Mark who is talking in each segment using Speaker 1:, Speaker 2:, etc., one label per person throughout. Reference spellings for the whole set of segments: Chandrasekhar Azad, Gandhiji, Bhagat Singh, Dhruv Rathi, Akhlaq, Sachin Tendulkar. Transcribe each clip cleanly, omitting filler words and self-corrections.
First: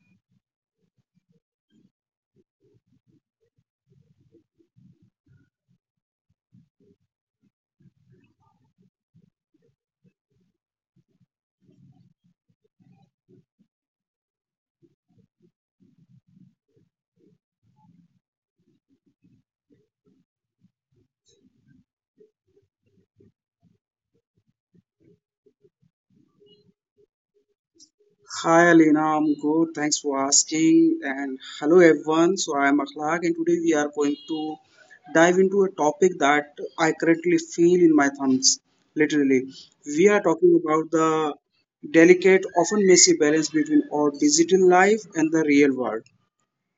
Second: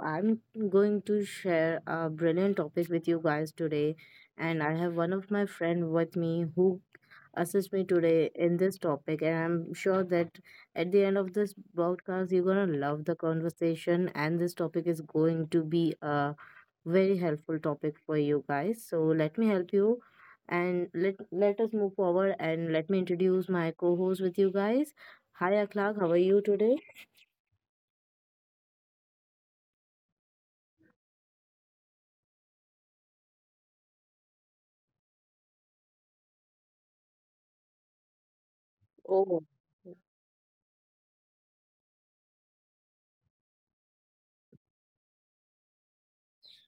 Speaker 1: I'm going to share a brilliant topic with you guys today, and I have one of my friend with me who assists me today in this topic, and I'm sure that at the end of this broadcast you're going to love the conversation and this topic is going to be a very helpful topic for you guys. So let me help you, and let us move forward and let me introduce my co-host with you guys. Hi, Akhlaq. How are you today?
Speaker 2: Hi Alina, I'm good. Thanks for asking. And hello everyone. So I'm Akhlaq, and today we are going to dive into a topic that I currently feel in my thumbs, literally.
Speaker 1: Oh,
Speaker 2: We are talking about the delicate, often messy balance between our digital life and the real world.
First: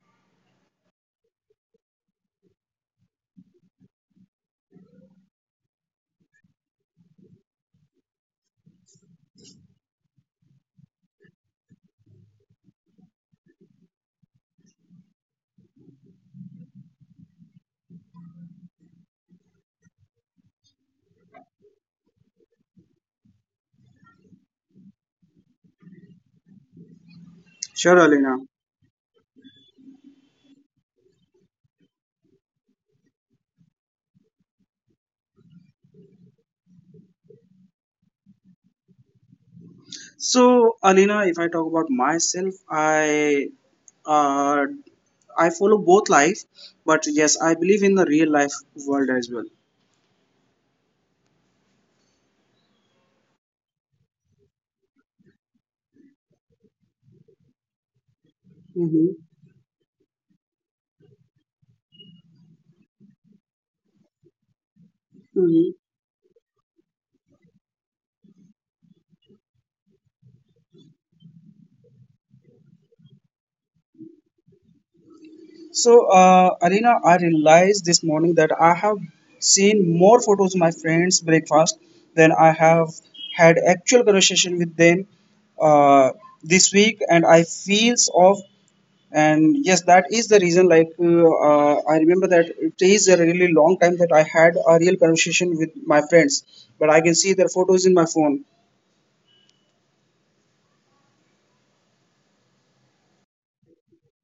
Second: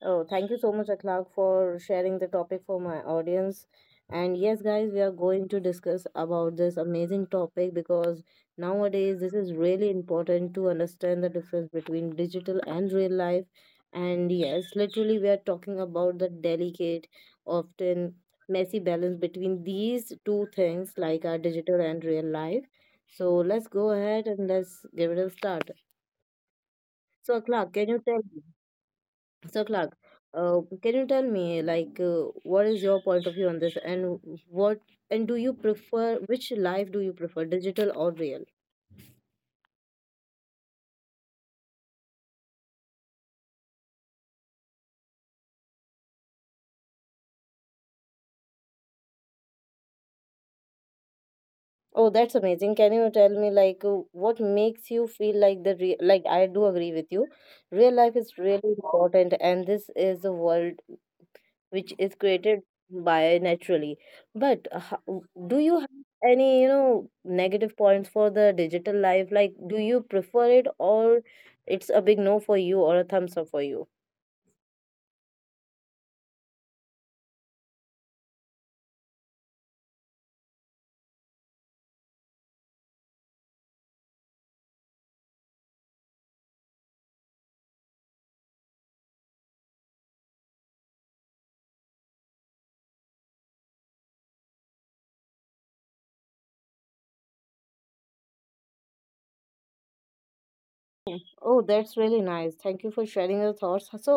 Speaker 1: oh, thank you so much, Akhlaq, for sharing the topic for my audience. And yes, guys, we are going to discuss about this amazing topic because nowadays this is really important to understand the difference between digital and real life. And yes, literally, we are talking about the delicate, often messy balance between these two things, like our digital and real life. So let's go ahead and let's give it a start. So, Akhlaq,
Speaker 2: Sure,
Speaker 1: can you tell
Speaker 2: Alina.
Speaker 1: me? So, Clark, can you tell me, like, what is your point of view on this, and what, and do you prefer, which life do you prefer, digital or real?
Speaker 2: So Alina, if I talk about myself, uh, I follow both life, but yes, I believe in the real life world as well.
Speaker 1: Oh, that's amazing. Can you tell me, like, what makes you feel like the real? Like, I do agree with you. Real life is really
Speaker 2: Mm-hmm.
Speaker 1: important, and this is the world which is created by naturally, but do you have any negative points for the digital life? Like, do you prefer it, or it's a big no for you or a thumbs up for you?
Speaker 2: So, Alina, I realized this morning that I have seen more photos of my friends' breakfast than I have had actual conversation with them uh, this week, and I feels off. And yes, that is the reason. Like I remember that it is a really long time that I had a real conversation with my friends, but I can see their photos in my phone.
Speaker 1: Oh, that's really nice. Thank you for sharing your thoughts. So,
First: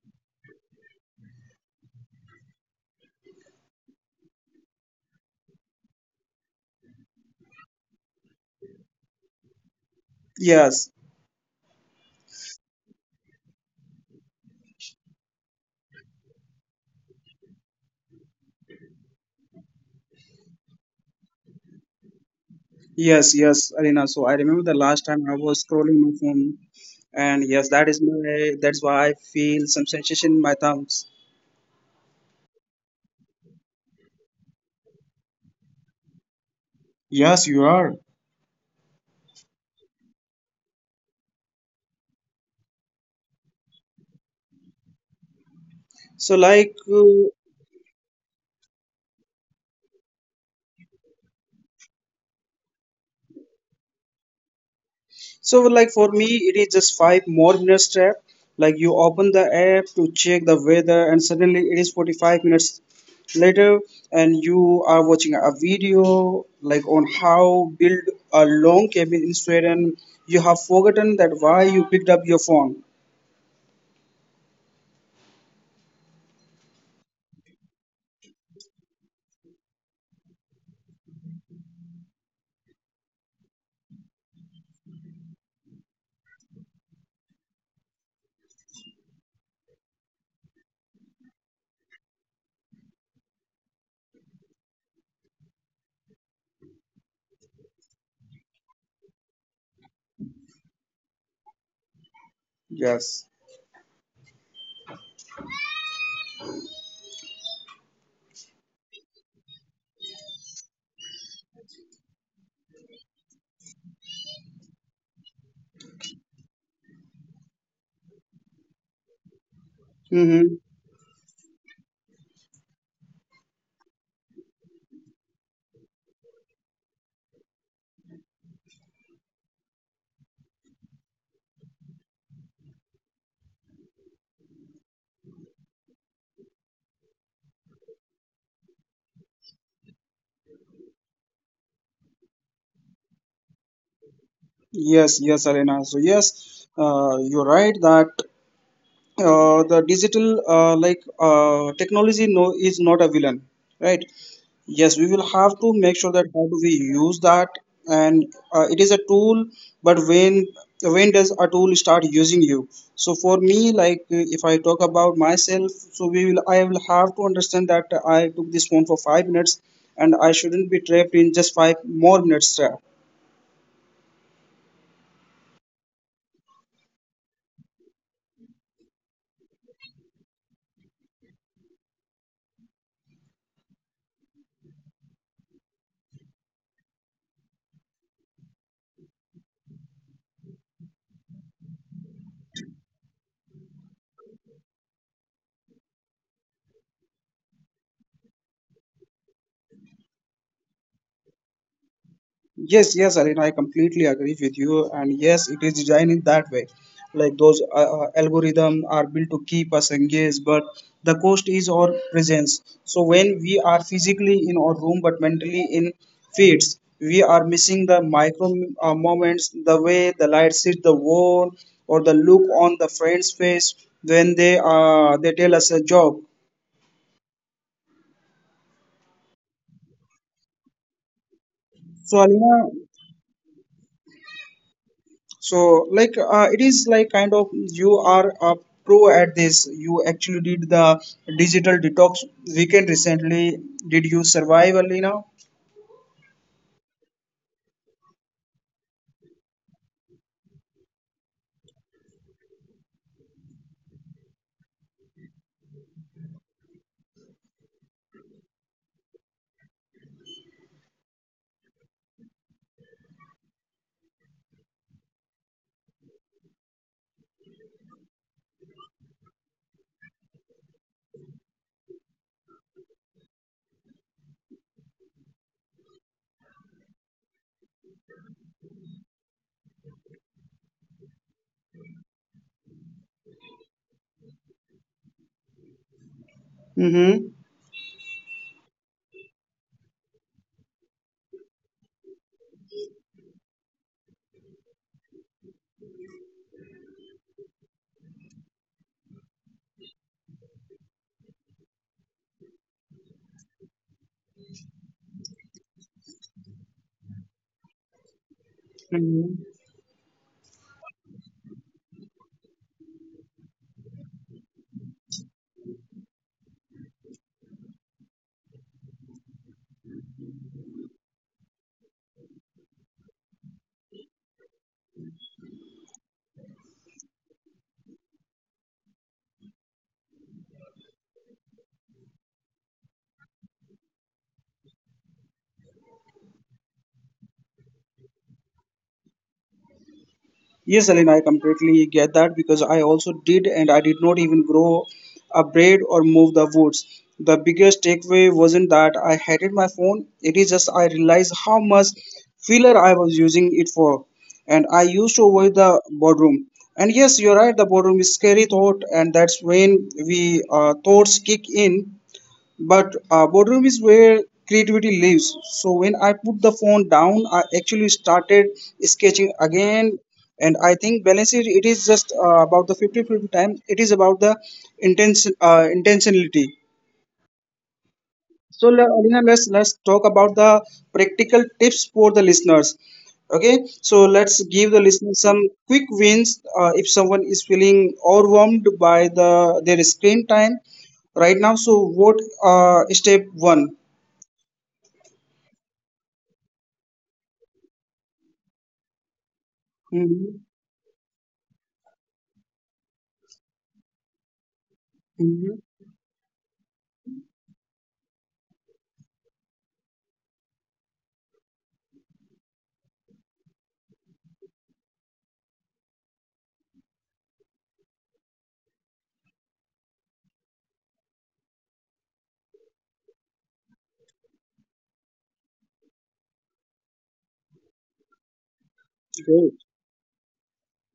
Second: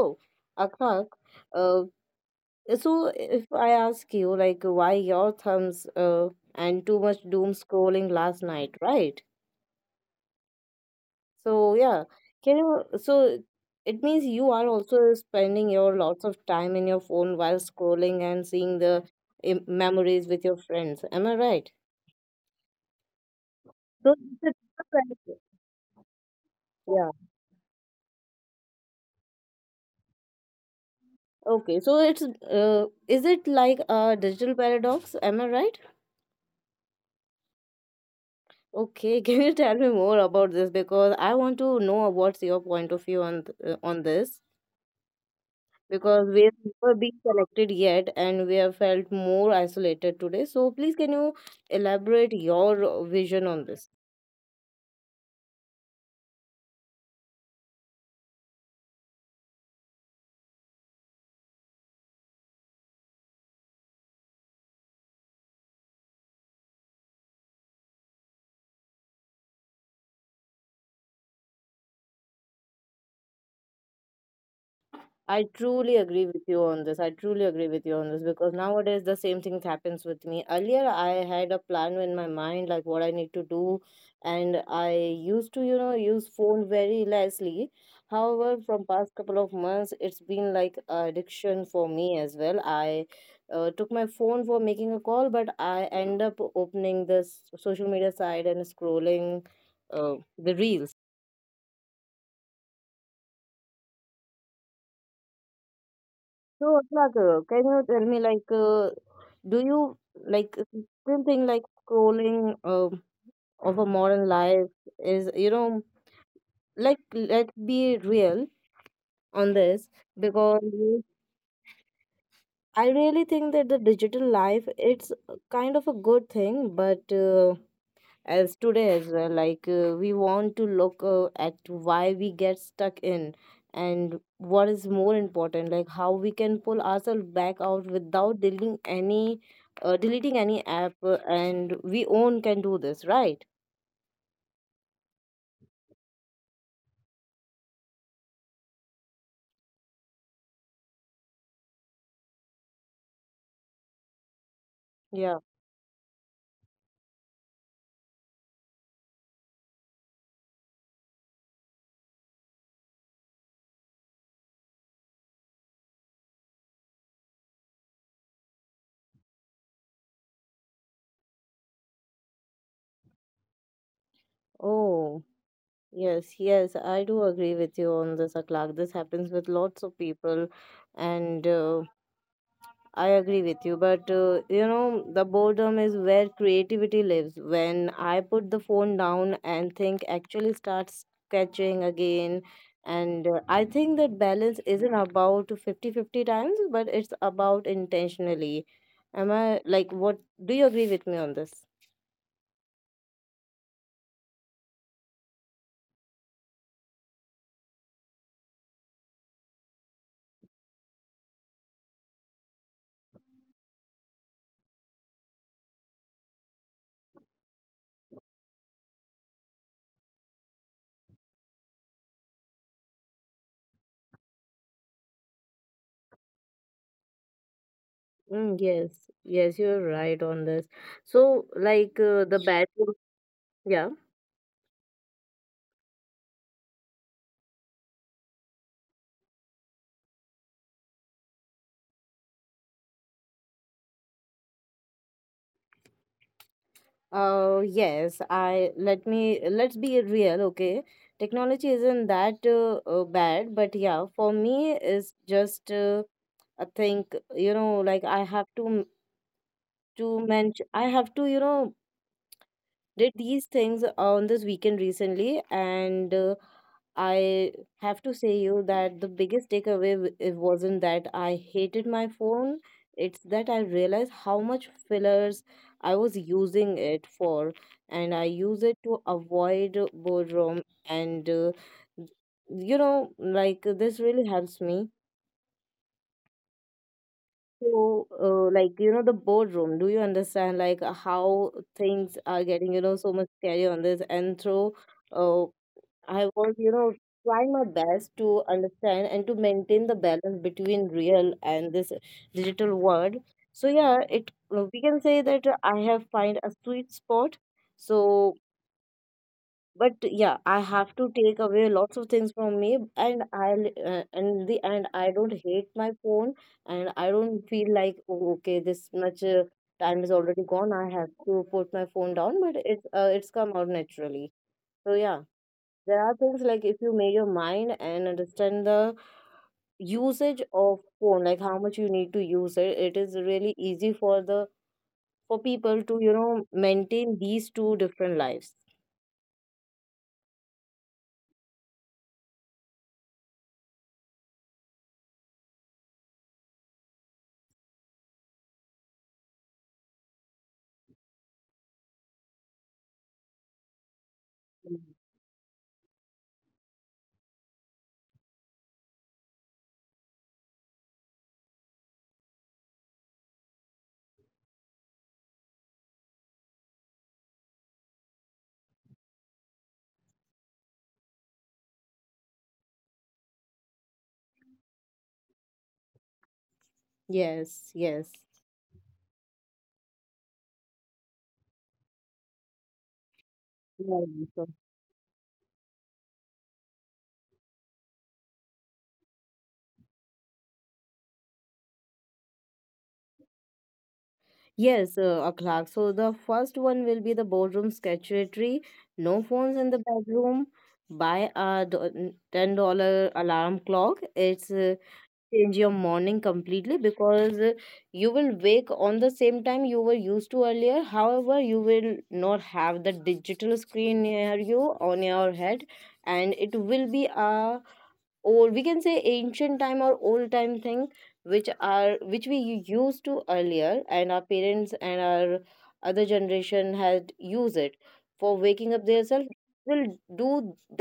Speaker 1: Akak, uh, so if I ask you, like, why your thumbs, and too much doom scrolling last night, right?
Speaker 2: Yes.
Speaker 1: So yeah, can you so it means you are also spending your lots of time in your phone while scrolling and seeing the memories with your friends. Am I right?
Speaker 2: Yes, Arena.
Speaker 1: So
Speaker 2: So I
Speaker 1: it's
Speaker 2: remember the
Speaker 1: a
Speaker 2: last time I
Speaker 1: paradox.
Speaker 2: was scrolling my phone,
Speaker 1: Yeah.
Speaker 2: and yes, that is my that's why I feel some sensation in my thumbs.
Speaker 1: Okay. So it's is it like a digital paradox? Am I right?
Speaker 2: Yes, you are.
Speaker 1: Okay. Can you tell me more about this, because I want to know what's your point of view on on this? Because
Speaker 2: So
Speaker 1: we have
Speaker 2: like,
Speaker 1: never
Speaker 2: uh,
Speaker 1: been connected yet and we have felt more isolated today. So, please, can you elaborate your vision on this?
Speaker 2: so like for me, it is just five more minutes trap. Like you open the app to check the weather, and suddenly it is 45 minutes later, and you are watching a video like on how build a long cabin in Sweden. You have forgotten that why you picked up your phone.
Speaker 1: I truly agree with you on this. I truly agree with you on this, because nowadays the same thing happens with me. Earlier, I had a plan in my mind, like what I need to do, and I used to use phone very lessly. However, from past couple of months, it's been like a addiction for me as well. I took my phone for making a call, but I end up opening this social media site and scrolling the reels.
Speaker 2: Yes.
Speaker 1: So, Sagar, can you tell me, like, do you like still think like scrolling of a modern life is like let's be real on this,
Speaker 2: Mm-hmm.
Speaker 1: because I really think that the digital life it's kind of a good thing, but as today as well like we want to look at why we get stuck in, and what is more important, like how we can pull ourselves back out without deleting any app and we own can do this, right?
Speaker 2: Yes, Elena. So yes, you're right that the digital technology no is not a villain, right? Yes, we will
Speaker 1: Yeah.
Speaker 2: have to make sure that how do we use that, and it is a tool. But when does a tool start using you? So for me, like if I talk about myself, so we will I will have to understand that I took this phone for 5 minutes, and I shouldn't be trapped in just five more minutes.
Speaker 1: Oh, yes, yes, I do agree with you on this, Aklak. This happens with lots of people, and I agree with you, but the boredom is where creativity lives. When I put the phone down and think, actually start sketching again. And I think that balance isn't about fifty-fifty times, but it's about intentionally. Am I like, what, do you agree with me on this?
Speaker 2: Yes, Arina, I completely agree with you. And yes, it is designed in that way. Like those algorithms are built to keep us engaged, but the cost is our presence. So when we are physically in our room but mentally in feeds, we are missing the micro moments, the way the light hits the wall, or the look on the friend's face when they tell us a joke.
Speaker 1: Mm, yes, yes, you're right on this. So, like
Speaker 2: So
Speaker 1: the
Speaker 2: Alina,
Speaker 1: bedroom, yeah.
Speaker 2: so, like, it is like kind of you are a pro at this. You actually did the digital detox weekend recently. Did you survive, Alina?
Speaker 1: Yes, I let me let's be real, okay? Technology isn't that bad, but yeah, for me, it's just I think, like I have to to mention, I have to, did these things on this weekend recently, and I have to say you that the biggest takeaway it wasn't that I hated my phone. It's that I realized how much fillers I was using it for, and I use it to avoid boredom. And like this really helps me.
Speaker 2: Mm-hmm.
Speaker 1: So, like, the boardroom, do you understand, like, how things are getting, so much scary on this? And through, uh, I was, trying my best to understand and to maintain the balance between real and this digital world. So, yeah, we can say that I have find a sweet spot. So, but yeah, I have to take away lots of things from me, and I don't hate my phone, and I don't feel like, oh, okay, this much time is already gone, I have to put my phone down, but it's come out naturally. So yeah, there are things, like if you make your mind and understand the usage of phone, like how much you need to use it, it is really easy for the for people to, maintain these two different lives.
Speaker 2: Yes, Aline, I completely get that because I also did, and I did not even grow a braid or move the woods. The biggest takeaway wasn't that I hated my phone, it is just I realized how much filler I was using it for. And I
Speaker 1: Mhm.
Speaker 2: used to avoid the boardroom. And yes, you're right, the boardroom is scary thought, and that's when we thoughts kick in, but boardroom is where creativity lives. So when I put the phone down, I actually started sketching again. And I think balance is it is just about the 50-50 time. It is about the intentionality.
Speaker 1: Yes, yes.
Speaker 2: So Alina, let's talk about the practical tips for the listeners. Okay, so
Speaker 1: Right.
Speaker 2: let's give
Speaker 1: So-
Speaker 2: the listeners some quick wins, if someone is feeling overwhelmed by their screen time right now. So what, step one?
Speaker 1: Yes, Akhlaq. So the first one will be the boardroom secretary. No phones in the
Speaker 2: Mm-hmm.
Speaker 1: bedroom. Buy a $10 alarm clock. It's
Speaker 2: Mm-hmm.
Speaker 1: Change your morning completely, because you will wake on the same time you were used to earlier. However, you will not have the digital screen near you on your head, and it will be a, or we can say, ancient time or old time thing, which we used to earlier, and our parents and our other generation had used it for waking up themselves.
Speaker 2: Great.
Speaker 1: Will do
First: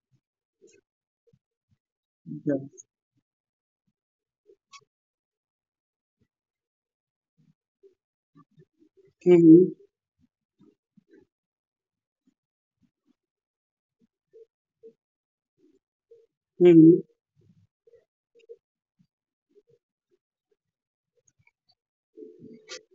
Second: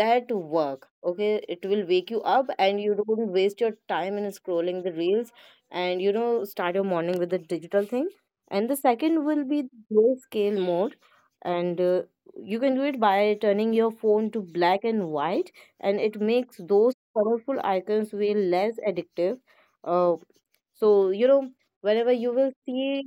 Speaker 1: that work? Okay, it will wake you up,
Speaker 2: Yeah.
Speaker 1: and you don't waste your time in scrolling the reels, and start your morning with the digital thing. And the second will be
Speaker 2: Mm-hmm.
Speaker 1: grayscale mode, and you can do it by turning your phone to black and white, and it makes those
Speaker 2: Mm-hmm.
Speaker 1: colorful icons feel less addictive. uh, so, whenever you will see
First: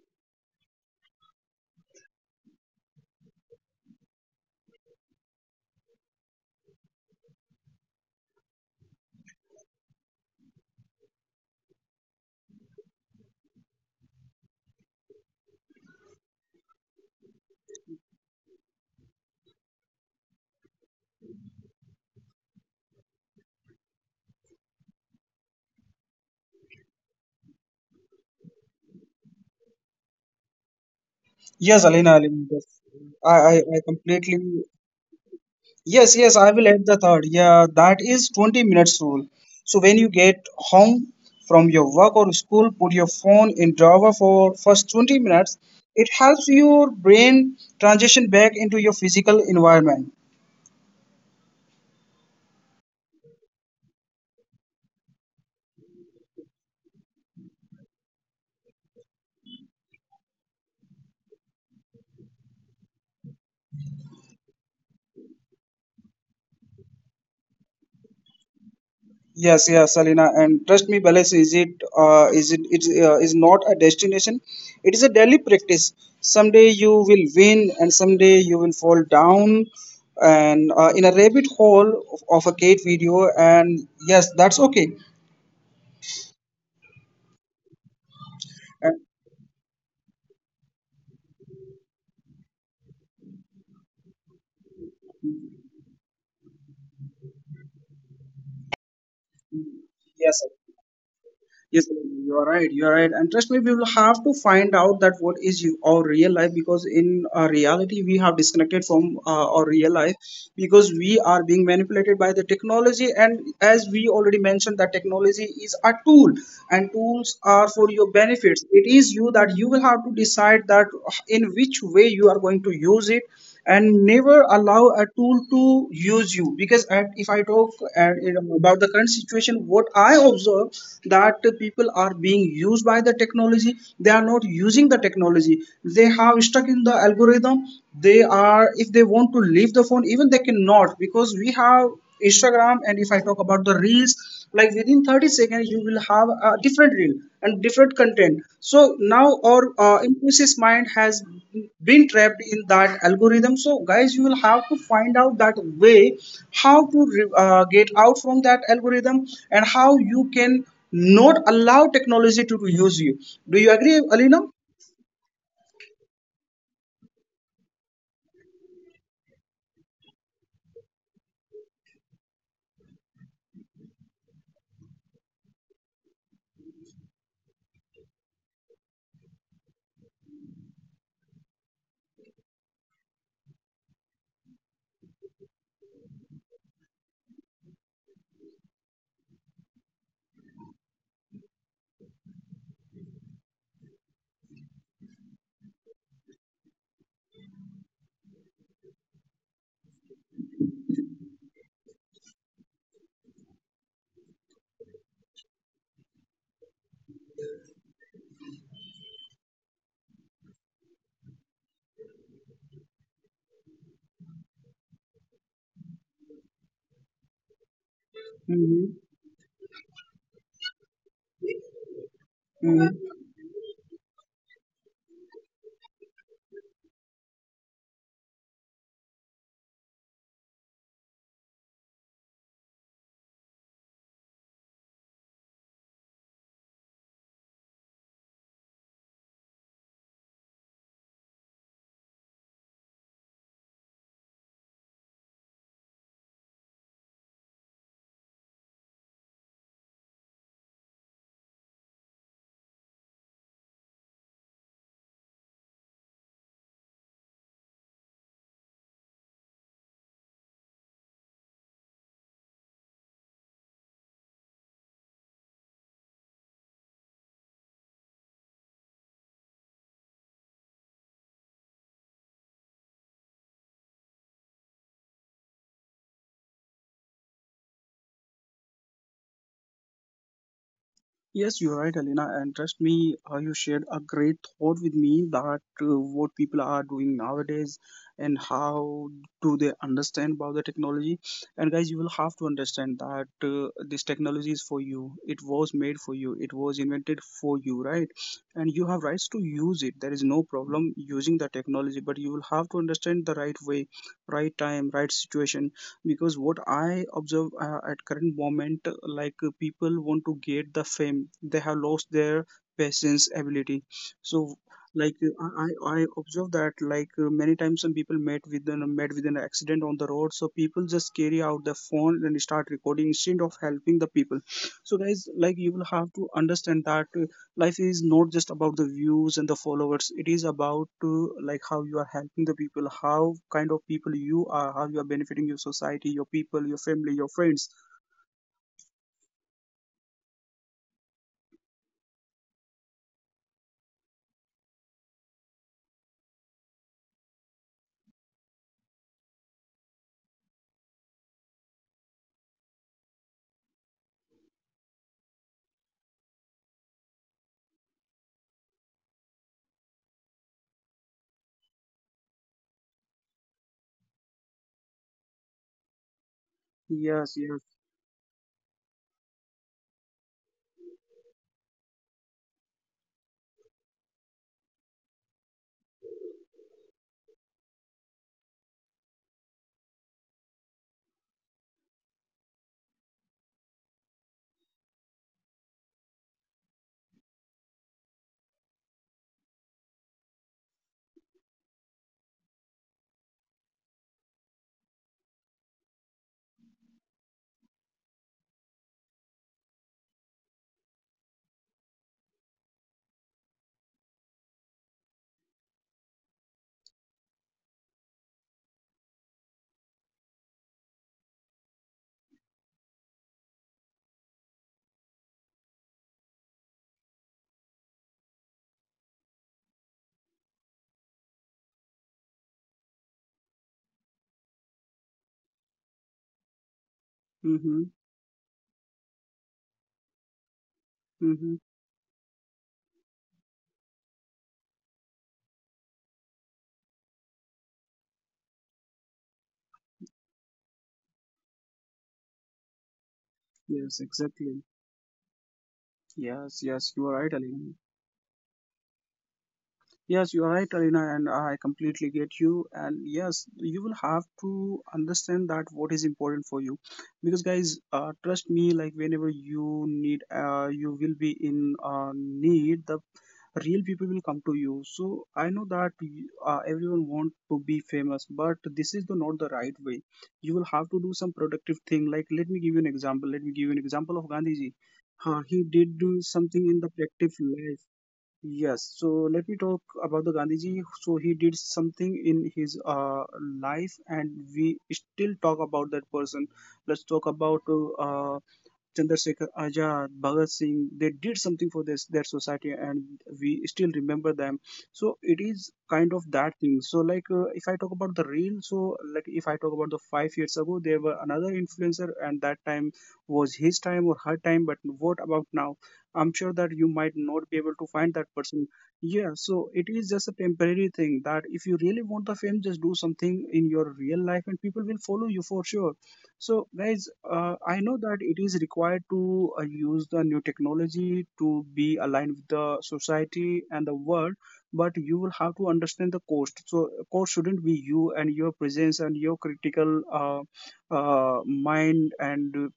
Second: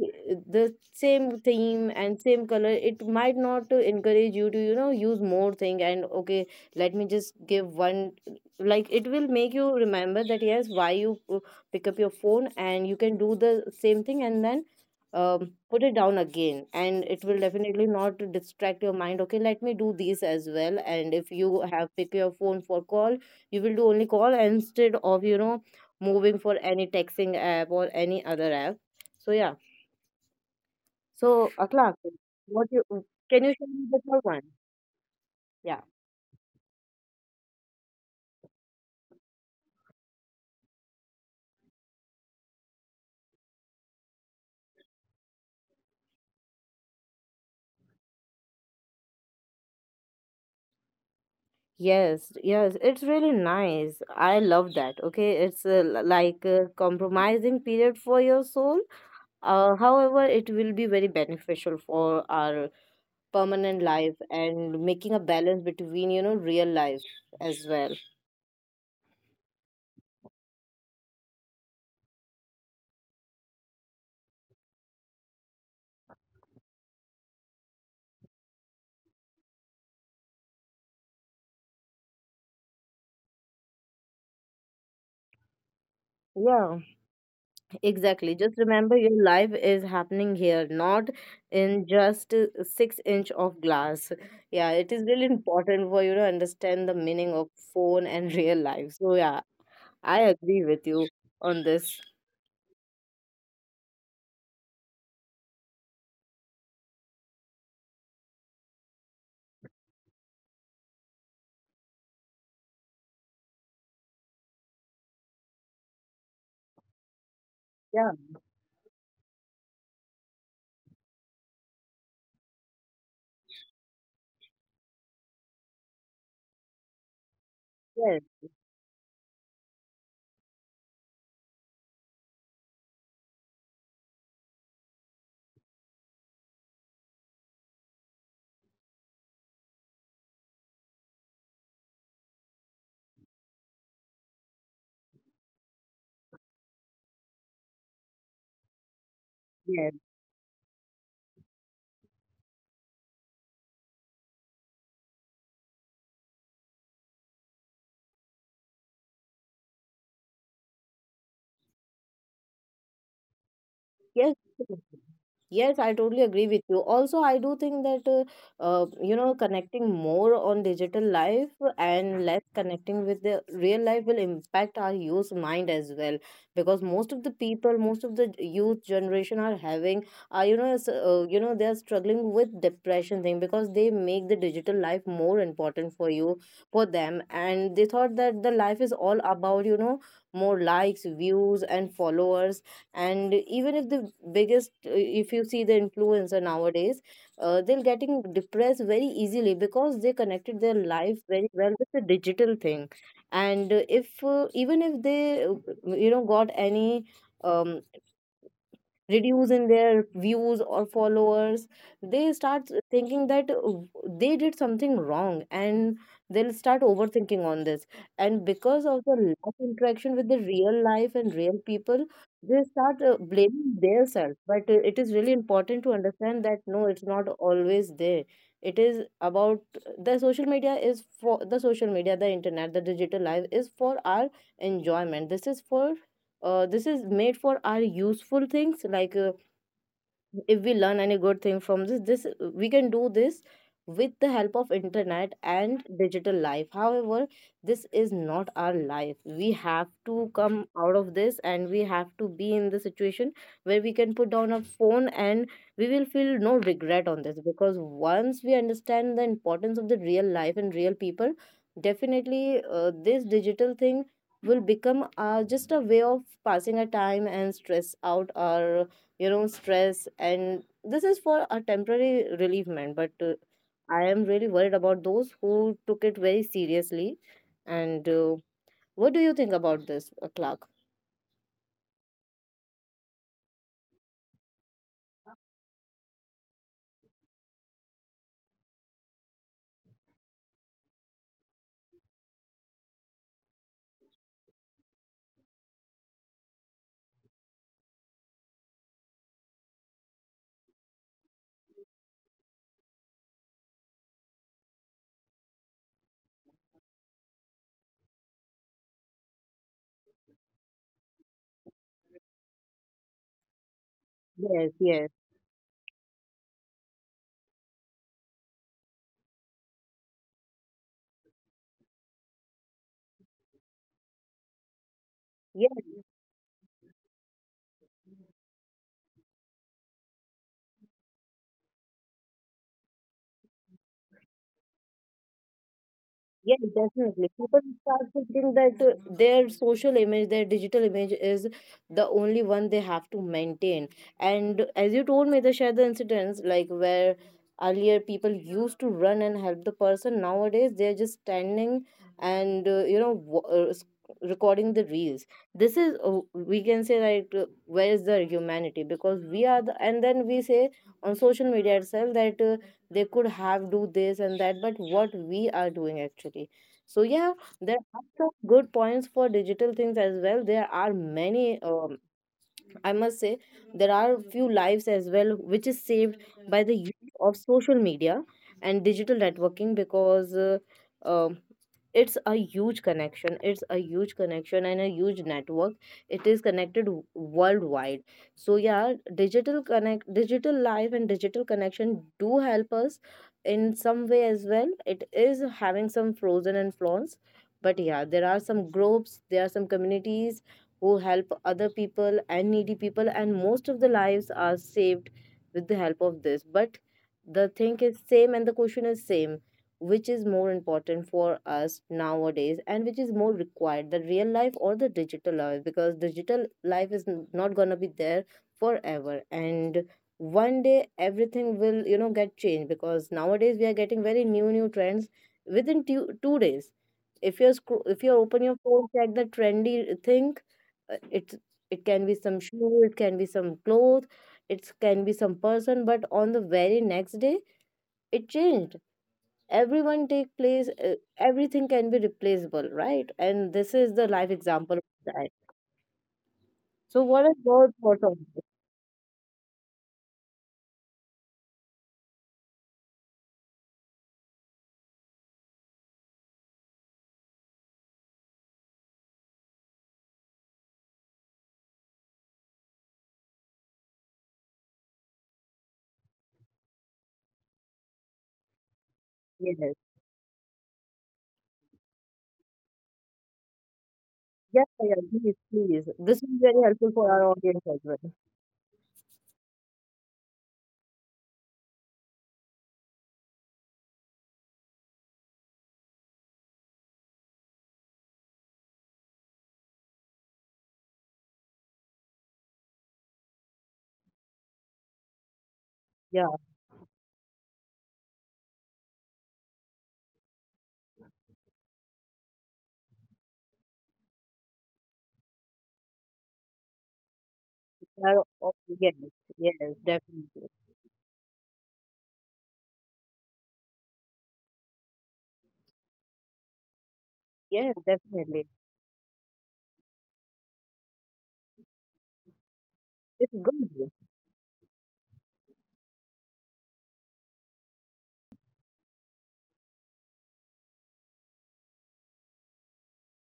Speaker 1: the same theme and same color, it might not encourage you to use more thing, and okay, let me just give one, like it will make you remember that, yes, why you pick up your phone, and you can do the same thing, and then put it down again, and it will definitely not distract your mind. Okay, let me do these as well, and if you have pick your phone for call, you will do only call instead of, moving for any texting app or any other app. So yeah. So Akhlaq,
Speaker 2: Yes, Alina.
Speaker 1: what
Speaker 2: Yes.
Speaker 1: you can
Speaker 2: I,
Speaker 1: you share
Speaker 2: I,
Speaker 1: me
Speaker 2: I
Speaker 1: the third one?
Speaker 2: completely.
Speaker 1: Yeah.
Speaker 2: Yes, yes, I will add the third. Yeah, that is 20 minutes rule. So when you get home from your work or school, put your phone in drawer for first 20 minutes. It helps your brain transition back into your physical environment.
Speaker 1: Yes, yes, it's really nice. I love that. Okay, it's like a compromising period for your soul. However, it will be very beneficial for our permanent life and making a balance between, real life as well.
Speaker 2: Yes, yes, Salina, and trust me, balance is not a destination. It is a daily practice. Someday you will win, and someday you will fall down, and in a rabbit hole of a gate video. And yes, that's okay.
Speaker 1: Yeah. Exactly. Just remember,
Speaker 2: And
Speaker 1: your life is happening here, not in just six inch of glass. Yeah, it is really important for you to understand the meaning of phone and real life. So yeah, I agree with
Speaker 2: yes,
Speaker 1: you on this.
Speaker 2: yes, you are right. You are right. And trust me, we will have to find out that what is you, our real life, because in our reality, we have disconnected from our real life because we are being manipulated by the technology. And as we already mentioned, that technology is a tool, and tools
Speaker 1: Yeah,
Speaker 2: are for your benefits. It is you that you will have to decide that in which way you are going to use it, and never allow a tool to use you. Because at, if
Speaker 1: yes,
Speaker 2: I talk at, about the current situation, what I observe that people are being used by the technology. They are not using the technology. They have stuck in the algorithm. They are, if they want to leave the phone, even they cannot, because we have Instagram. And if I talk about the reels, like within 30 seconds you will have a different reel and different content. So now
Speaker 1: yes,
Speaker 2: our impulsive mind has been trapped in that algorithm. So guys, you will have to find out that way how to get out from that algorithm, and how you can not allow technology to use you. Do you agree,
Speaker 1: yes.
Speaker 2: Alina?
Speaker 1: Yes, I totally agree with you. Also, I do think that connecting more on digital life and less connecting with the real life will impact our youth mind as well because most of the people, most of the youth generation are having are they are struggling with depression thing because they make the digital life more important for you for them, and they thought that the life is all about more likes, views, and followers. And even if the biggest if you see the influencer nowadays, they're getting depressed very easily because they connected their life very well with the digital thing. And if even if they got any um, reduce in their views or followers, they start thinking that they did something wrong, and they'll start overthinking on this. And because of the
Speaker 2: Hmm.
Speaker 1: lack of interaction with the real life and real people, they start blaming themselves. But it is really important to understand that no, it's not always there. It is about the social media is for the social media, the internet, the digital life is for our enjoyment. This is for this is made for our useful things, like if we learn any good thing from this this we can do this with the help of internet and digital life. However, this is not our life. We have to come out of this and we have to be in the situation where we can put down a phone and we will feel no regret on this, because once we understand the importance of the real life and real people, definitely this digital thing will become just a way of passing a time and stress out our, you know, stress, and this is for a temporary relievement. But I am really worried about those who took it very seriously. And what do you think about this, Clark?
Speaker 2: Yes, you're right, Alina. And trust me, you shared a great thought with me that what people are doing nowadays and how do they understand about the technology. And guys, you will have to understand that this technology is for you. It was made for you. It was invented for you, right? And you have rights to use it. There is no problem using the technology, but you will have to understand the right way, right time, right situation. Because what I observe, at current moment, people want to get the fame. They have lost their patience ability.
Speaker 1: Yes,
Speaker 2: So
Speaker 1: yes,
Speaker 2: like, I observe that like, many times some people met with an accident on the road, so people just carry out their phone and start recording instead of helping the people. So guys,
Speaker 1: yes.
Speaker 2: like, you will have to understand that, life is not just about the views and the followers. It is about to, like, how you are helping the people, how kind of people you are, how you are benefiting your
Speaker 1: Yeah,
Speaker 2: society, your people,
Speaker 1: definitely.
Speaker 2: your
Speaker 1: People
Speaker 2: family, your
Speaker 1: start
Speaker 2: friends.
Speaker 1: thinking that their social image, their digital image is the only one they have to maintain. And as you told me, the share the incidents like where earlier people used to run and help the person, nowadays they're just standing and recording the reels. This is, we can say like, where is the humanity, because we are the and then we say on social media itself that. They could have do this and that, but what we are doing actually? So yeah, there
Speaker 2: Yes,
Speaker 1: are
Speaker 2: yes.
Speaker 1: some good points for digital things as well. There are many, I must say, there are a few lives as well which is saved by the use of social media and digital networking, because um it's a huge connection. It's a huge connection and a huge network. It is connected worldwide. So yeah, digital connect, digital life and digital connection do help us in some way as well. It is having some frozen and flaws, but yeah, there are some groups, there are some communities who help other people and needy people, and most of the lives are saved with the help of this. But the thing is same and the question is same, which is more important for us nowadays and which is more required, the real life or the digital life? Because digital life is not going to be there forever, and one day everything will, you know, get changed, because nowadays we are getting very new new trends within two days. If you're if you
Speaker 2: Mm-hmm.
Speaker 1: open your phone, check the trendy thing, uh, It's it can
Speaker 2: Mm-hmm.
Speaker 1: be some shoe, it can be some clothes, it can be some person, but on the very next day it changed. Everyone take place. Everything can be replaceable, right? And this is the live
Speaker 2: Yes,
Speaker 1: example of
Speaker 2: exactly.
Speaker 1: that. So,
Speaker 2: yes
Speaker 1: what are
Speaker 2: yes you are
Speaker 1: your
Speaker 2: right,
Speaker 1: thoughts
Speaker 2: Alina.
Speaker 1: on this?
Speaker 2: Yes, you are right, Arina, and I completely get you. And yes, you will have to understand that what is important for you. Because guys, trust me, like whenever you need, you will be in need. The real people will come to you. So I know that everyone want to be famous, but this is the
Speaker 1: Yes.
Speaker 2: not the right way. You will have to do some productive thing. Like let me give you an example. Let me give you an
Speaker 1: Yeah,
Speaker 2: example of
Speaker 1: yeah,
Speaker 2: Gandhiji.
Speaker 1: please, please.
Speaker 2: He
Speaker 1: This is
Speaker 2: did do
Speaker 1: very helpful for
Speaker 2: something
Speaker 1: our
Speaker 2: in the
Speaker 1: audience as
Speaker 2: productive
Speaker 1: well.
Speaker 2: life. Yes, so let me talk about the Gandhiji. So he did something in his life, and we still talk about that person. Let's talk about uh, Chandrasekhar Azad, Bhagat Singh. They did something for this their society, and we still remember them. So it is
Speaker 1: Yeah,
Speaker 2: kind of that thing. So like, if I talk about the real, so like if I talk about the 5 years ago, there were another influencer, and that time was his time or her time. But what about now? I'm sure that you might not be able
Speaker 1: our,
Speaker 2: to
Speaker 1: au-
Speaker 2: find that
Speaker 1: yes,
Speaker 2: person.
Speaker 1: yes,
Speaker 2: Yeah, so it
Speaker 1: definitely.
Speaker 2: is just a temporary thing that if you really want the fame, just do something in your real life, and people will follow you for sure. So, guys,
Speaker 1: Yes,
Speaker 2: I know
Speaker 1: definitely.
Speaker 2: that it is required to use the new technology to be aligned with the
Speaker 1: It's good.
Speaker 2: society and the world, but you will have to understand the cost. So cost shouldn't be you and your presence and your critical mind and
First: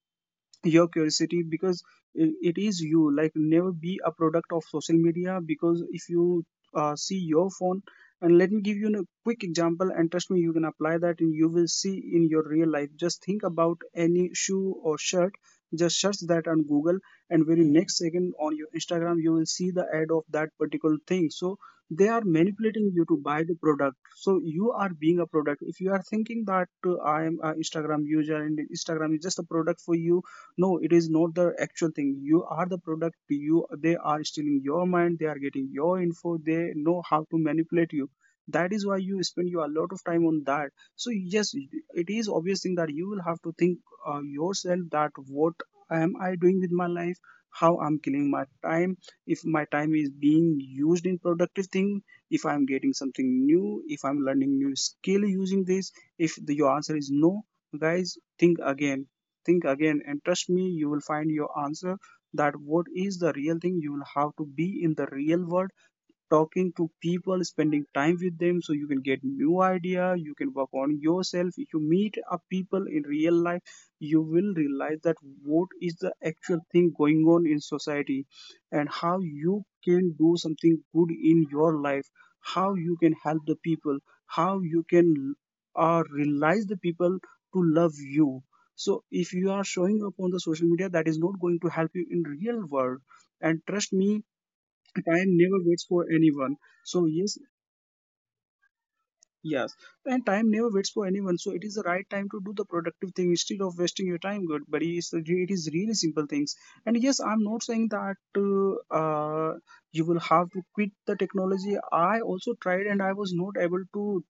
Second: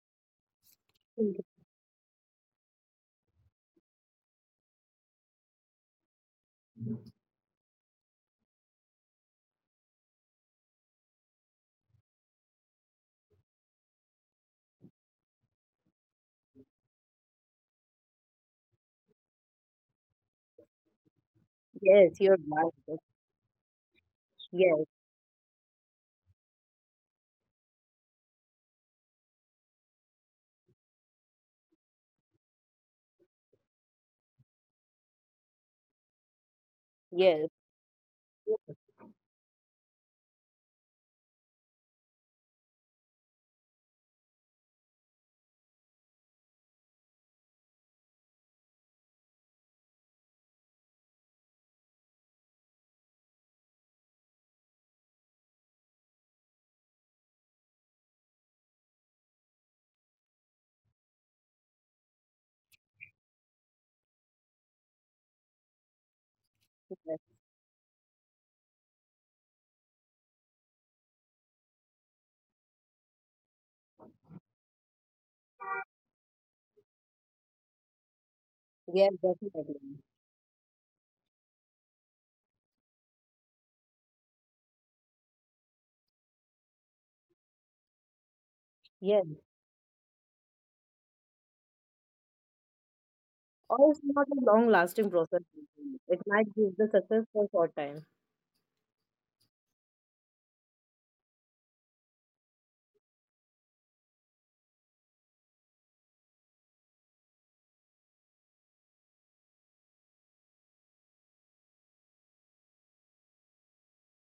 Speaker 2: your curiosity because it is, you like, never be a product of social media. Because if you see your phone, and let me give you a quick example, and trust me, you can apply that and you will see in your real life. Just think about any shoe or shirt, just search that on Google, and very next second on your Instagram you will see the ad of that particular thing. So they
Speaker 1: Yes,
Speaker 2: are
Speaker 1: you're
Speaker 2: manipulating
Speaker 1: right.
Speaker 2: you to buy the product, so you
Speaker 1: Yes,
Speaker 2: are being a product. If you are thinking that I am an Instagram user and Instagram is just a product for you, no, it is not the actual thing. You are the product. You, they are stealing your mind, they are getting your info, they know how to
Speaker 1: yes.
Speaker 2: manipulate you. That is why you spend you a lot of time on that. So yes, it is obvious thing that you will have to think yourself that, what am I doing with my life? How I'm killing my time? If my time is being used in productive thing, if I'm getting something new, if I'm learning new skill using this, if your answer is no, guys, think again. Think again, and trust me, you will find your answer. That what is the real thing? You will have to be in the real world, talking to people, spending time with them, so you can get new idea, you can work on yourself. If you meet up people in real life, you will realize that what is the actual thing going on in society, and
Speaker 1: Yes,
Speaker 2: how you
Speaker 1: definitely.
Speaker 2: can do something good in your life. How you can help the people, how you can realize the people to love you. So
Speaker 1: Yes.
Speaker 2: if you are showing up on the social media, that is not going to help you in real world. And
Speaker 1: Or
Speaker 2: trust
Speaker 1: it's
Speaker 2: me,
Speaker 1: not a long lasting
Speaker 2: time
Speaker 1: process.
Speaker 2: never waits for
Speaker 1: It might
Speaker 2: anyone.
Speaker 1: give the
Speaker 2: So
Speaker 1: success
Speaker 2: yes,
Speaker 1: for short time.
Speaker 2: yes, and time never waits for anyone. So it is the right time to do the productive thing instead of wasting your time. Good, but it is really simple things. And yes, I'm not saying that uh, uh, you will have to quit the technology. I also tried and I was not able to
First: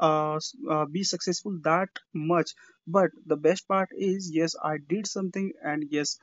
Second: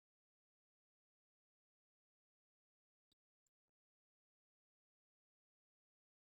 Speaker 2: be successful that much. But the best part is, yes, I did something. And yes,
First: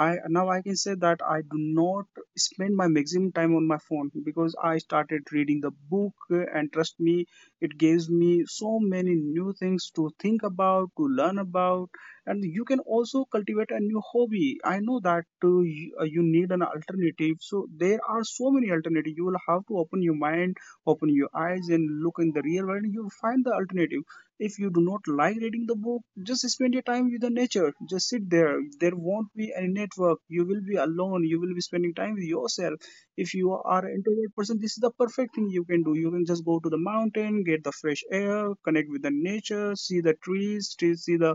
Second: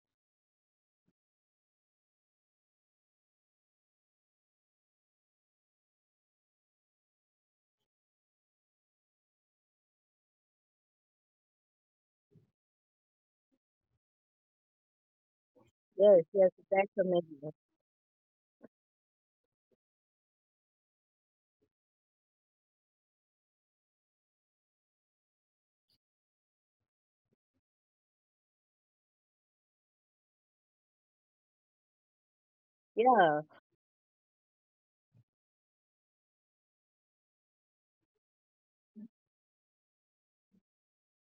Speaker 2: I now I can say that I do not spend my maximum time on my phone, because I started reading the book, and trust me, it gives me so many new things to think about, to learn about. And you can also cultivate a new hobby. I know that you
Speaker 1: Yes,
Speaker 2: need
Speaker 1: yes,
Speaker 2: an
Speaker 1: that's
Speaker 2: alternative.
Speaker 1: amazing.
Speaker 2: So there are so many alternatives. You will have to open your mind, open your eyes and look in the real world. You find the alternative. If you do not like reading the book, just spend your time with the nature. Just sit there, there won't be any network, you will be alone, you will be spending time with yourself. If
Speaker 1: Yeah.
Speaker 2: you are an introvert person, this is the perfect thing you can do. You can just go to the mountain, get the fresh air, connect with the nature, see the trees, see the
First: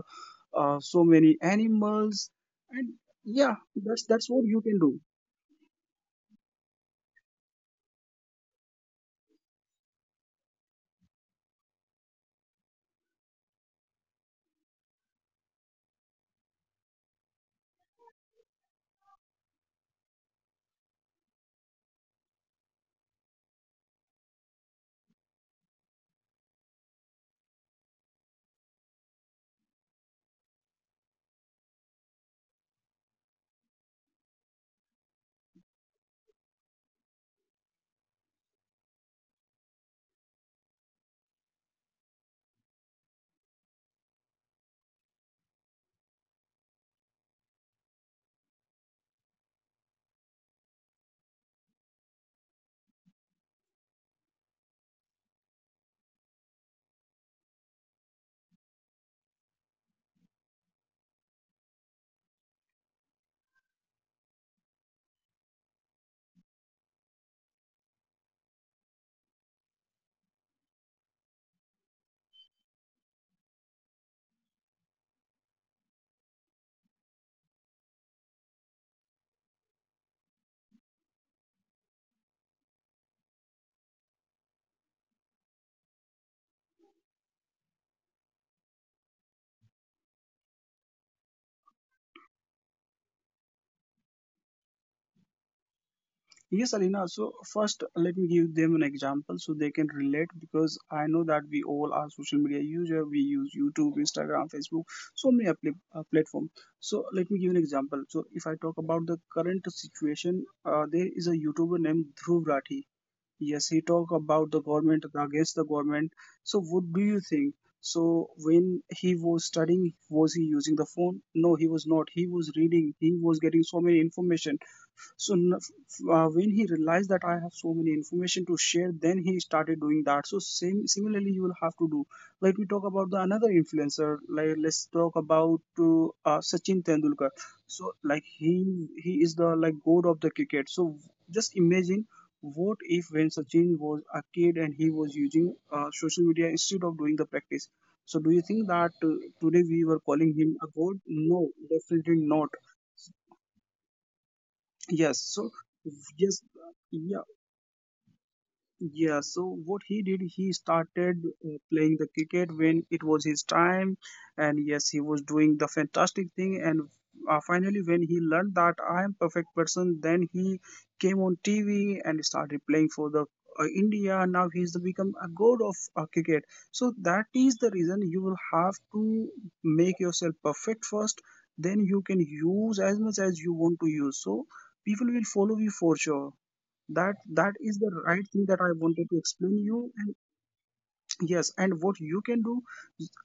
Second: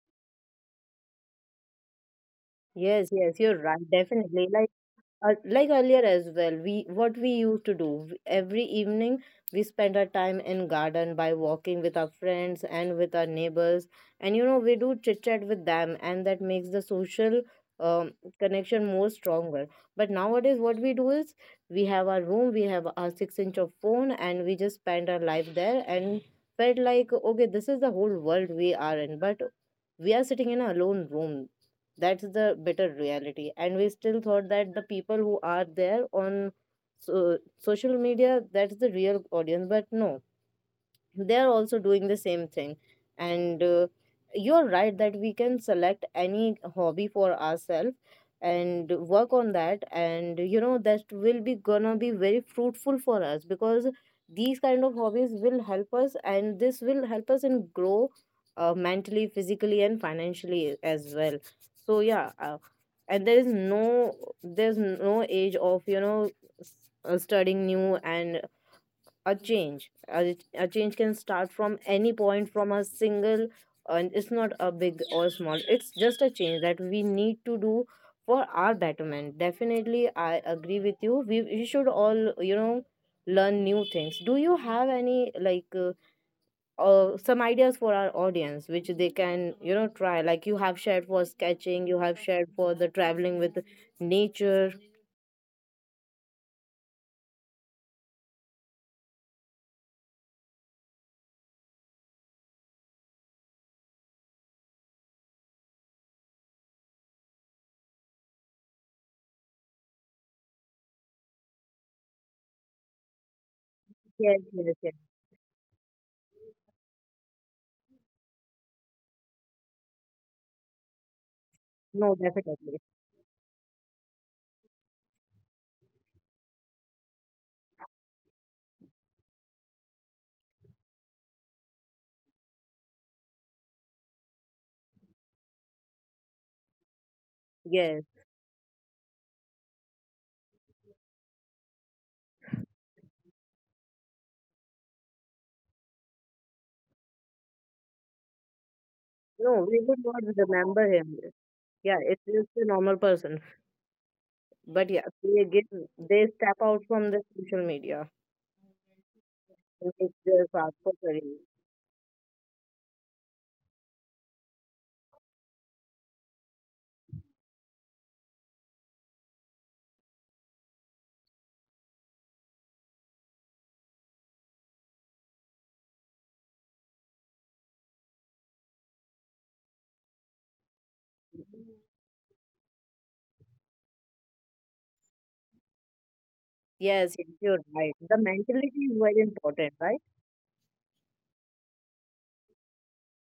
Speaker 2: so many animals, and
Speaker 1: Yes, yes,
Speaker 2: yeah,
Speaker 1: you're right.
Speaker 2: that's what
Speaker 1: Definitely.
Speaker 2: you can do.
Speaker 1: Like earlier as well we what we used to do every evening we spend our time in garden by walking with our friends and with our neighbors, and you know we do chit chat with them and that makes the social um, connection more stronger. But nowadays what we do is we have our room, we have our 6 inch of phone, and we just spend our life there and felt like okay this is the whole world we are in, but we are sitting in a alone room. That's the better reality. And we still thought that the people who are there on social media, that's the real audience. But no, they're also doing the same thing. And you're right that we can select any hobby for ourselves and work on that, and you know that will be gonna be very fruitful for us, because these kind of hobbies will help us and this will help us in grow mentally, physically and financially as well. So yeah, and there is no there's no age of, you know, s- studying new. And a change a change can start from any point from a single, and it's not a big or small, it's just a change that we need to do for our betterment. Definitely I agree with you, we should all, you know, learn new things. Do you have any like some ideas for our audience which they can, you know, try, like you have shared for sketching, you have shared for the traveling with nature?
Speaker 2: Yes, Alina. So first, let me give them an example so they can relate, because I know that we all are social media user. We use YouTube, Instagram, Facebook, so many platforms. So let me give an example. So if I talk about the current situation, there is a YouTuber named Dhruv Rathi. Yes, he talk
Speaker 1: Yes
Speaker 2: about the
Speaker 1: yes yes.
Speaker 2: government, against the government. So what do you think? So when he was studying, was he using the phone? No, he was not.
Speaker 1: No
Speaker 2: He was
Speaker 1: definitely.
Speaker 2: reading, he was getting so many information. So when he realized that I have so many information to share, then he started doing that. So same, similarly, you will have to do. Let we talk about the another influencer. Like, let's talk about Sachin Tendulkar. So
Speaker 1: Yes.
Speaker 2: like he is the like god of the cricket. So just imagine, what if when Sachin was a kid and he was using social media instead of doing the practice? So do you think that today
Speaker 1: No,
Speaker 2: we
Speaker 1: we would
Speaker 2: were
Speaker 1: not
Speaker 2: calling him a
Speaker 1: remember
Speaker 2: god?
Speaker 1: him.
Speaker 2: No,
Speaker 1: Yeah,
Speaker 2: definitely
Speaker 1: it is
Speaker 2: not.
Speaker 1: the normal person. But yeah,
Speaker 2: Yes, so
Speaker 1: they get they
Speaker 2: yes,
Speaker 1: step
Speaker 2: uh,
Speaker 1: out from the
Speaker 2: yeah.
Speaker 1: social media
Speaker 2: Yeah, so what
Speaker 1: and
Speaker 2: he
Speaker 1: make
Speaker 2: did,
Speaker 1: their
Speaker 2: he
Speaker 1: fast for
Speaker 2: started
Speaker 1: career.
Speaker 2: playing the cricket when it was his time, and yes, he was doing the fantastic thing. And finally, when he learned that I am perfect person, then he came on TV and started playing for the India. Now he's the become a god of cricket. So that is the reason you will have to make yourself perfect first. Then you can use as much as you want to use. So people will follow you for sure. That
Speaker 1: Yes, yes,
Speaker 2: that
Speaker 1: you're
Speaker 2: is the
Speaker 1: right. The
Speaker 2: right thing that I
Speaker 1: mentality is
Speaker 2: wanted to
Speaker 1: very
Speaker 2: explain
Speaker 1: important,
Speaker 2: you.
Speaker 1: right?
Speaker 2: And yes, and what you can do,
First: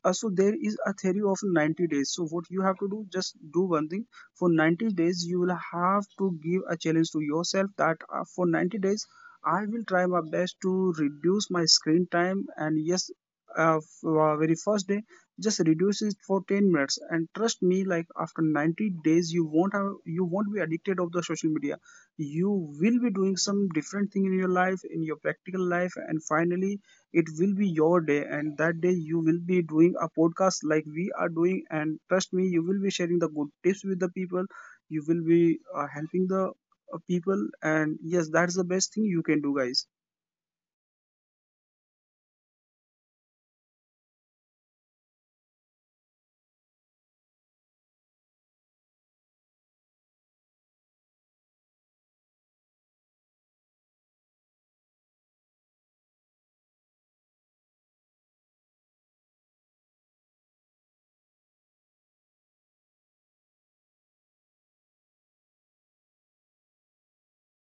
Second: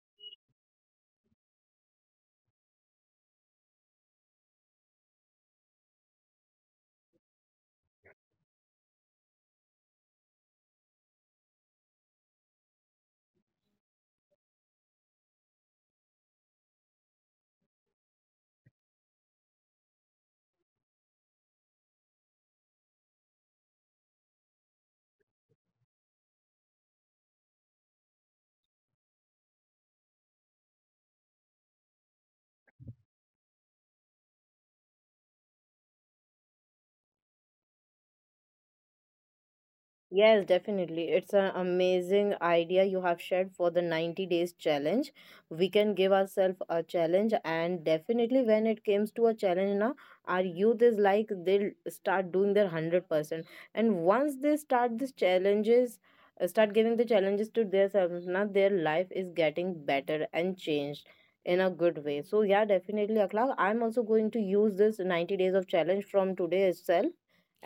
Speaker 2: so there is a theory of 90 days. So what you have to do, just do one thing. For 90 days, you will have to give a challenge to yourself, that for 90 days, I will try my best to reduce my screen time. And yes, very first day, just reduce it for 10 minutes. And trust me, like after 90 days, you won't have, you won't be addicted of the social media. You will be doing some different thing in your life, in your practical life, and finally it will be your day, and that day you will be doing a podcast like we are doing. And trust me, you will be sharing the good tips with the people. You will be helping the people, and yes, that's the best thing you can do, guys.
Speaker 1: Yes, definitely. It's an amazing idea you have shared for the 90 days challenge. We can give ourselves a challenge, and definitely, when it comes to a challenge, now our youth is like they'll start doing their 100%. And once they start these challenges, start giving the challenges to themselves, now their life is getting better and changed in a good way. So, yeah, definitely, Akhlaq. I'm also going to use this 90 days of challenge from today itself.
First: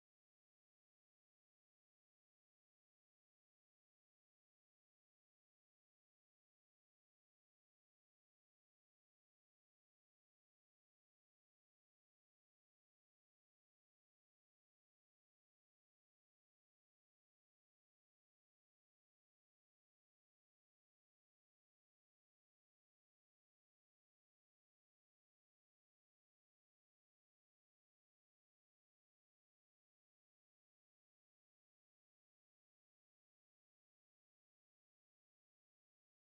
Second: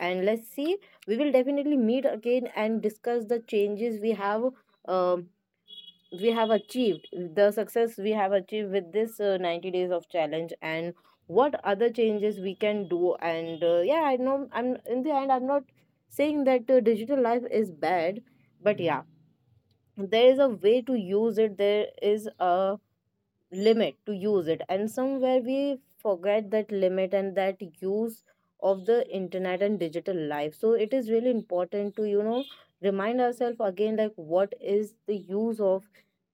Speaker 1: And let's see, we will definitely meet again and discuss the changes um we have achieved the success we have achieved with this 90 days of challenge, and what other changes we can do. And yeah, I know, I'm in the end, I'm not saying that digital life is bad, but yeah, there is a way to use it, there is a limit to use it, and somewhere we forget that limit and that use of the internet and digital life. So it is really important to, you know, remind ourselves again like what is the use of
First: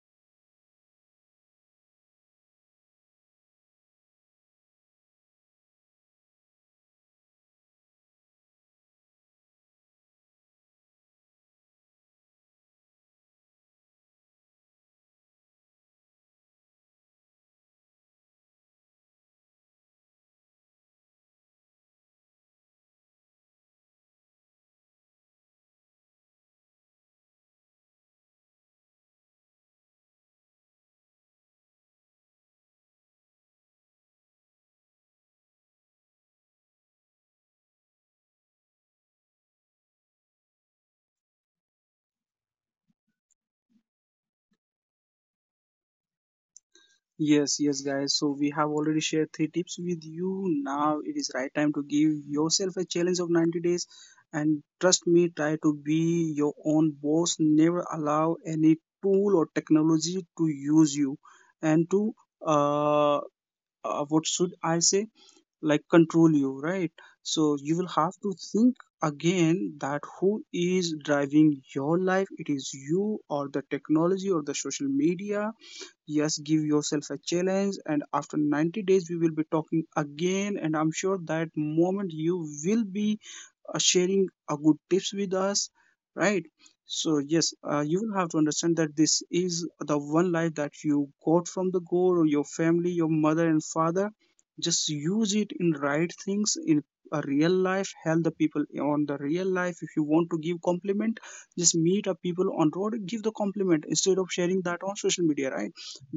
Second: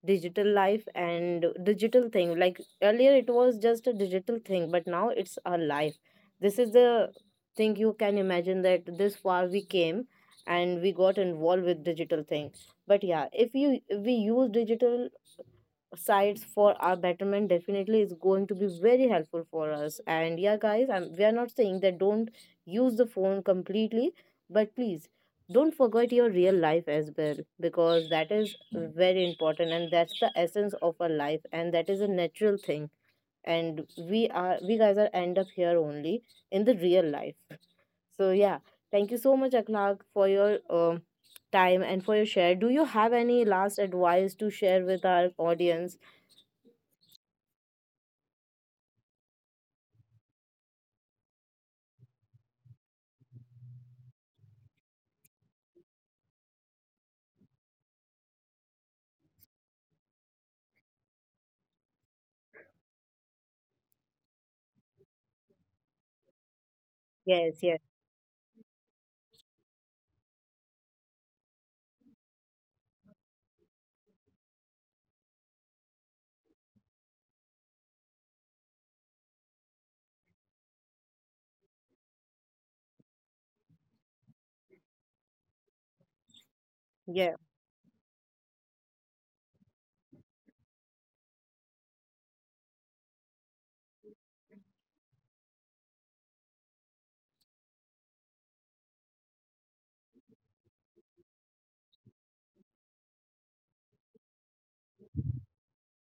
Speaker 1: digital life and digital thing. Like earlier it was just a digital thing, but now it's our life. This is the thing, you can imagine that this far we came and we got involved with digital thing. But yeah, if you we use digital sites for our betterment, definitely is going to be very helpful for us. And yeah guys, we are not saying that don't use the phone completely, but please don't forget your real life as well, because that is very important and that's the essence of our life and that is a natural thing, and we are we guys are end up here only in the real life. So yeah, thank you so much Akhlaq for your time and for your share. Do you have any last advice to share with our audience?
Speaker 2: Yes, yes, guys. So we have already shared 3 tips with you. Now it is right time to give yourself a challenge of 90 days. And trust me, try to be your own boss. Never allow any tool or technology to use you and to uh, what should I say, like control you, right? So
Speaker 1: Yes,
Speaker 2: you
Speaker 1: yes,
Speaker 2: will have to think again, that who is driving your life? It is you or the technology or the social media? Yes, give yourself a challenge, and after 90 days, we will be talking again, and I'm sure that moment you will be sharing a good tips with us, right? So
Speaker 1: yeah,
Speaker 2: yes, you will have to understand that this is the one life that you got from the god or your family, your mother and father. Just use it in right things, in a real life. Help the people on the real life. If you want to give compliment, just meet up people on road, give the compliment instead of sharing that on social media, right?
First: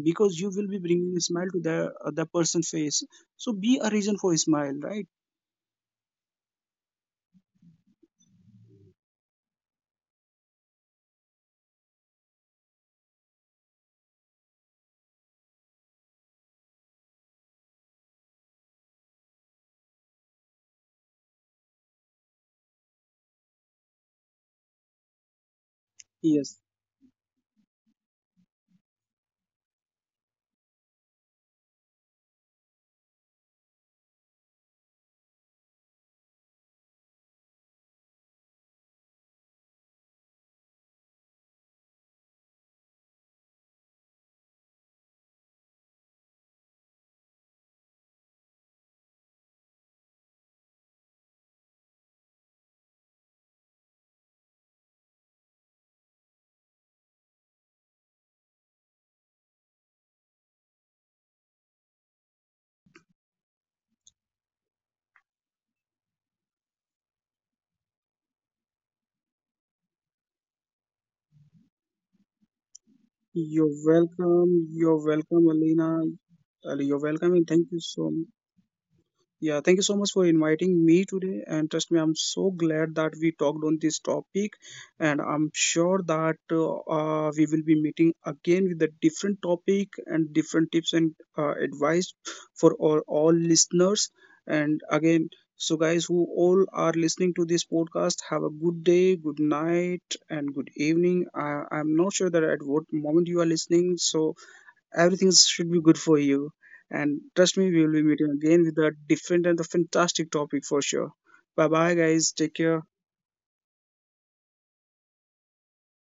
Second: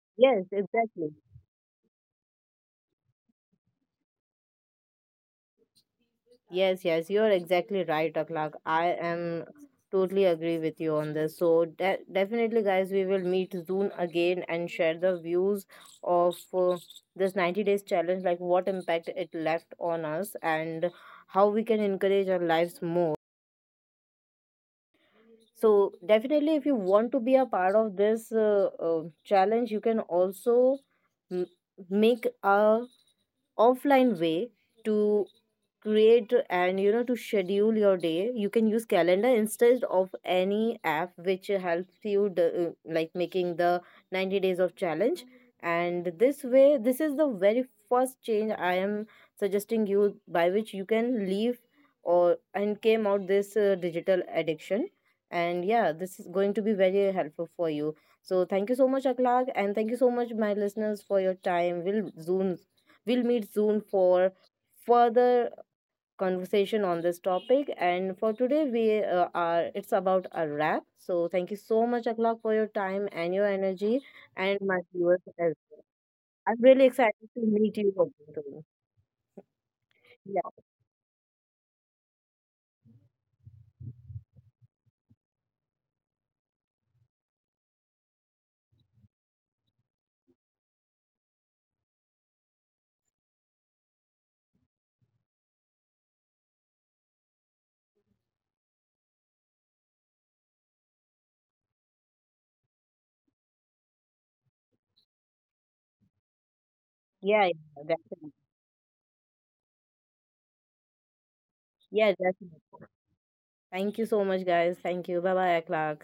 Speaker 2: Because
Speaker 1: yes,
Speaker 2: you will be
Speaker 1: exactly.
Speaker 2: bringing a smile to the person's face. So be a reason for a smile, right?
Speaker 1: Yes, yes, you're exactly right, Aklak. I am totally agree with you on this. So de definitely, guys, we will meet soon again and share the views of this 90 days challenge, like what impact it left on us and how we can encourage our lives more. So definitely,
Speaker 2: Yes.
Speaker 1: if you want to be a part of this challenge, you can also m- make a offline way to create and, you know, to schedule your day. You can use calendar instead of any app which helps you like making the 90 days of challenge. And this way, this is the very first change I am suggesting you by which you can leave or and came out this digital addiction. And yeah, this is going to be very helpful for you. So thank you so much Akhlaq, and thank you so much my listeners for your time. We'll meet soon for further conversation on this topic. And for today, we are it's about a wrap. So thank you so much, Akhlaq, for your time and your
Speaker 2: You're
Speaker 1: energy, and
Speaker 2: welcome.
Speaker 1: my
Speaker 2: You're
Speaker 1: viewers
Speaker 2: welcome,
Speaker 1: as well.
Speaker 2: Alina.
Speaker 1: I'm really
Speaker 2: You're
Speaker 1: excited
Speaker 2: welcome,
Speaker 1: to
Speaker 2: and thank
Speaker 1: meet
Speaker 2: you
Speaker 1: you.
Speaker 2: so much.
Speaker 1: Again.
Speaker 2: Yeah, thank you so much for
Speaker 1: Yeah,
Speaker 2: inviting me today. And trust me, I'm so glad that we talked on this topic. And I'm sure that we will be meeting again with a different topic and different tips and advice for all listeners. And again, so guys who all are listening to this podcast, have a good day, good night, and good evening. I'm not sure that at what moment you are listening. So everything should be good for you. And
Speaker 1: yeah, yeah,
Speaker 2: trust me, we will be meeting
Speaker 1: definitely.
Speaker 2: again with a different and a fantastic topic for sure. Bye bye,
Speaker 1: Yeah,
Speaker 2: guys. Take
Speaker 1: definitely.
Speaker 2: care.
Speaker 1: Thank you so much, guys. Thank you. Bye bye, Akhlaq.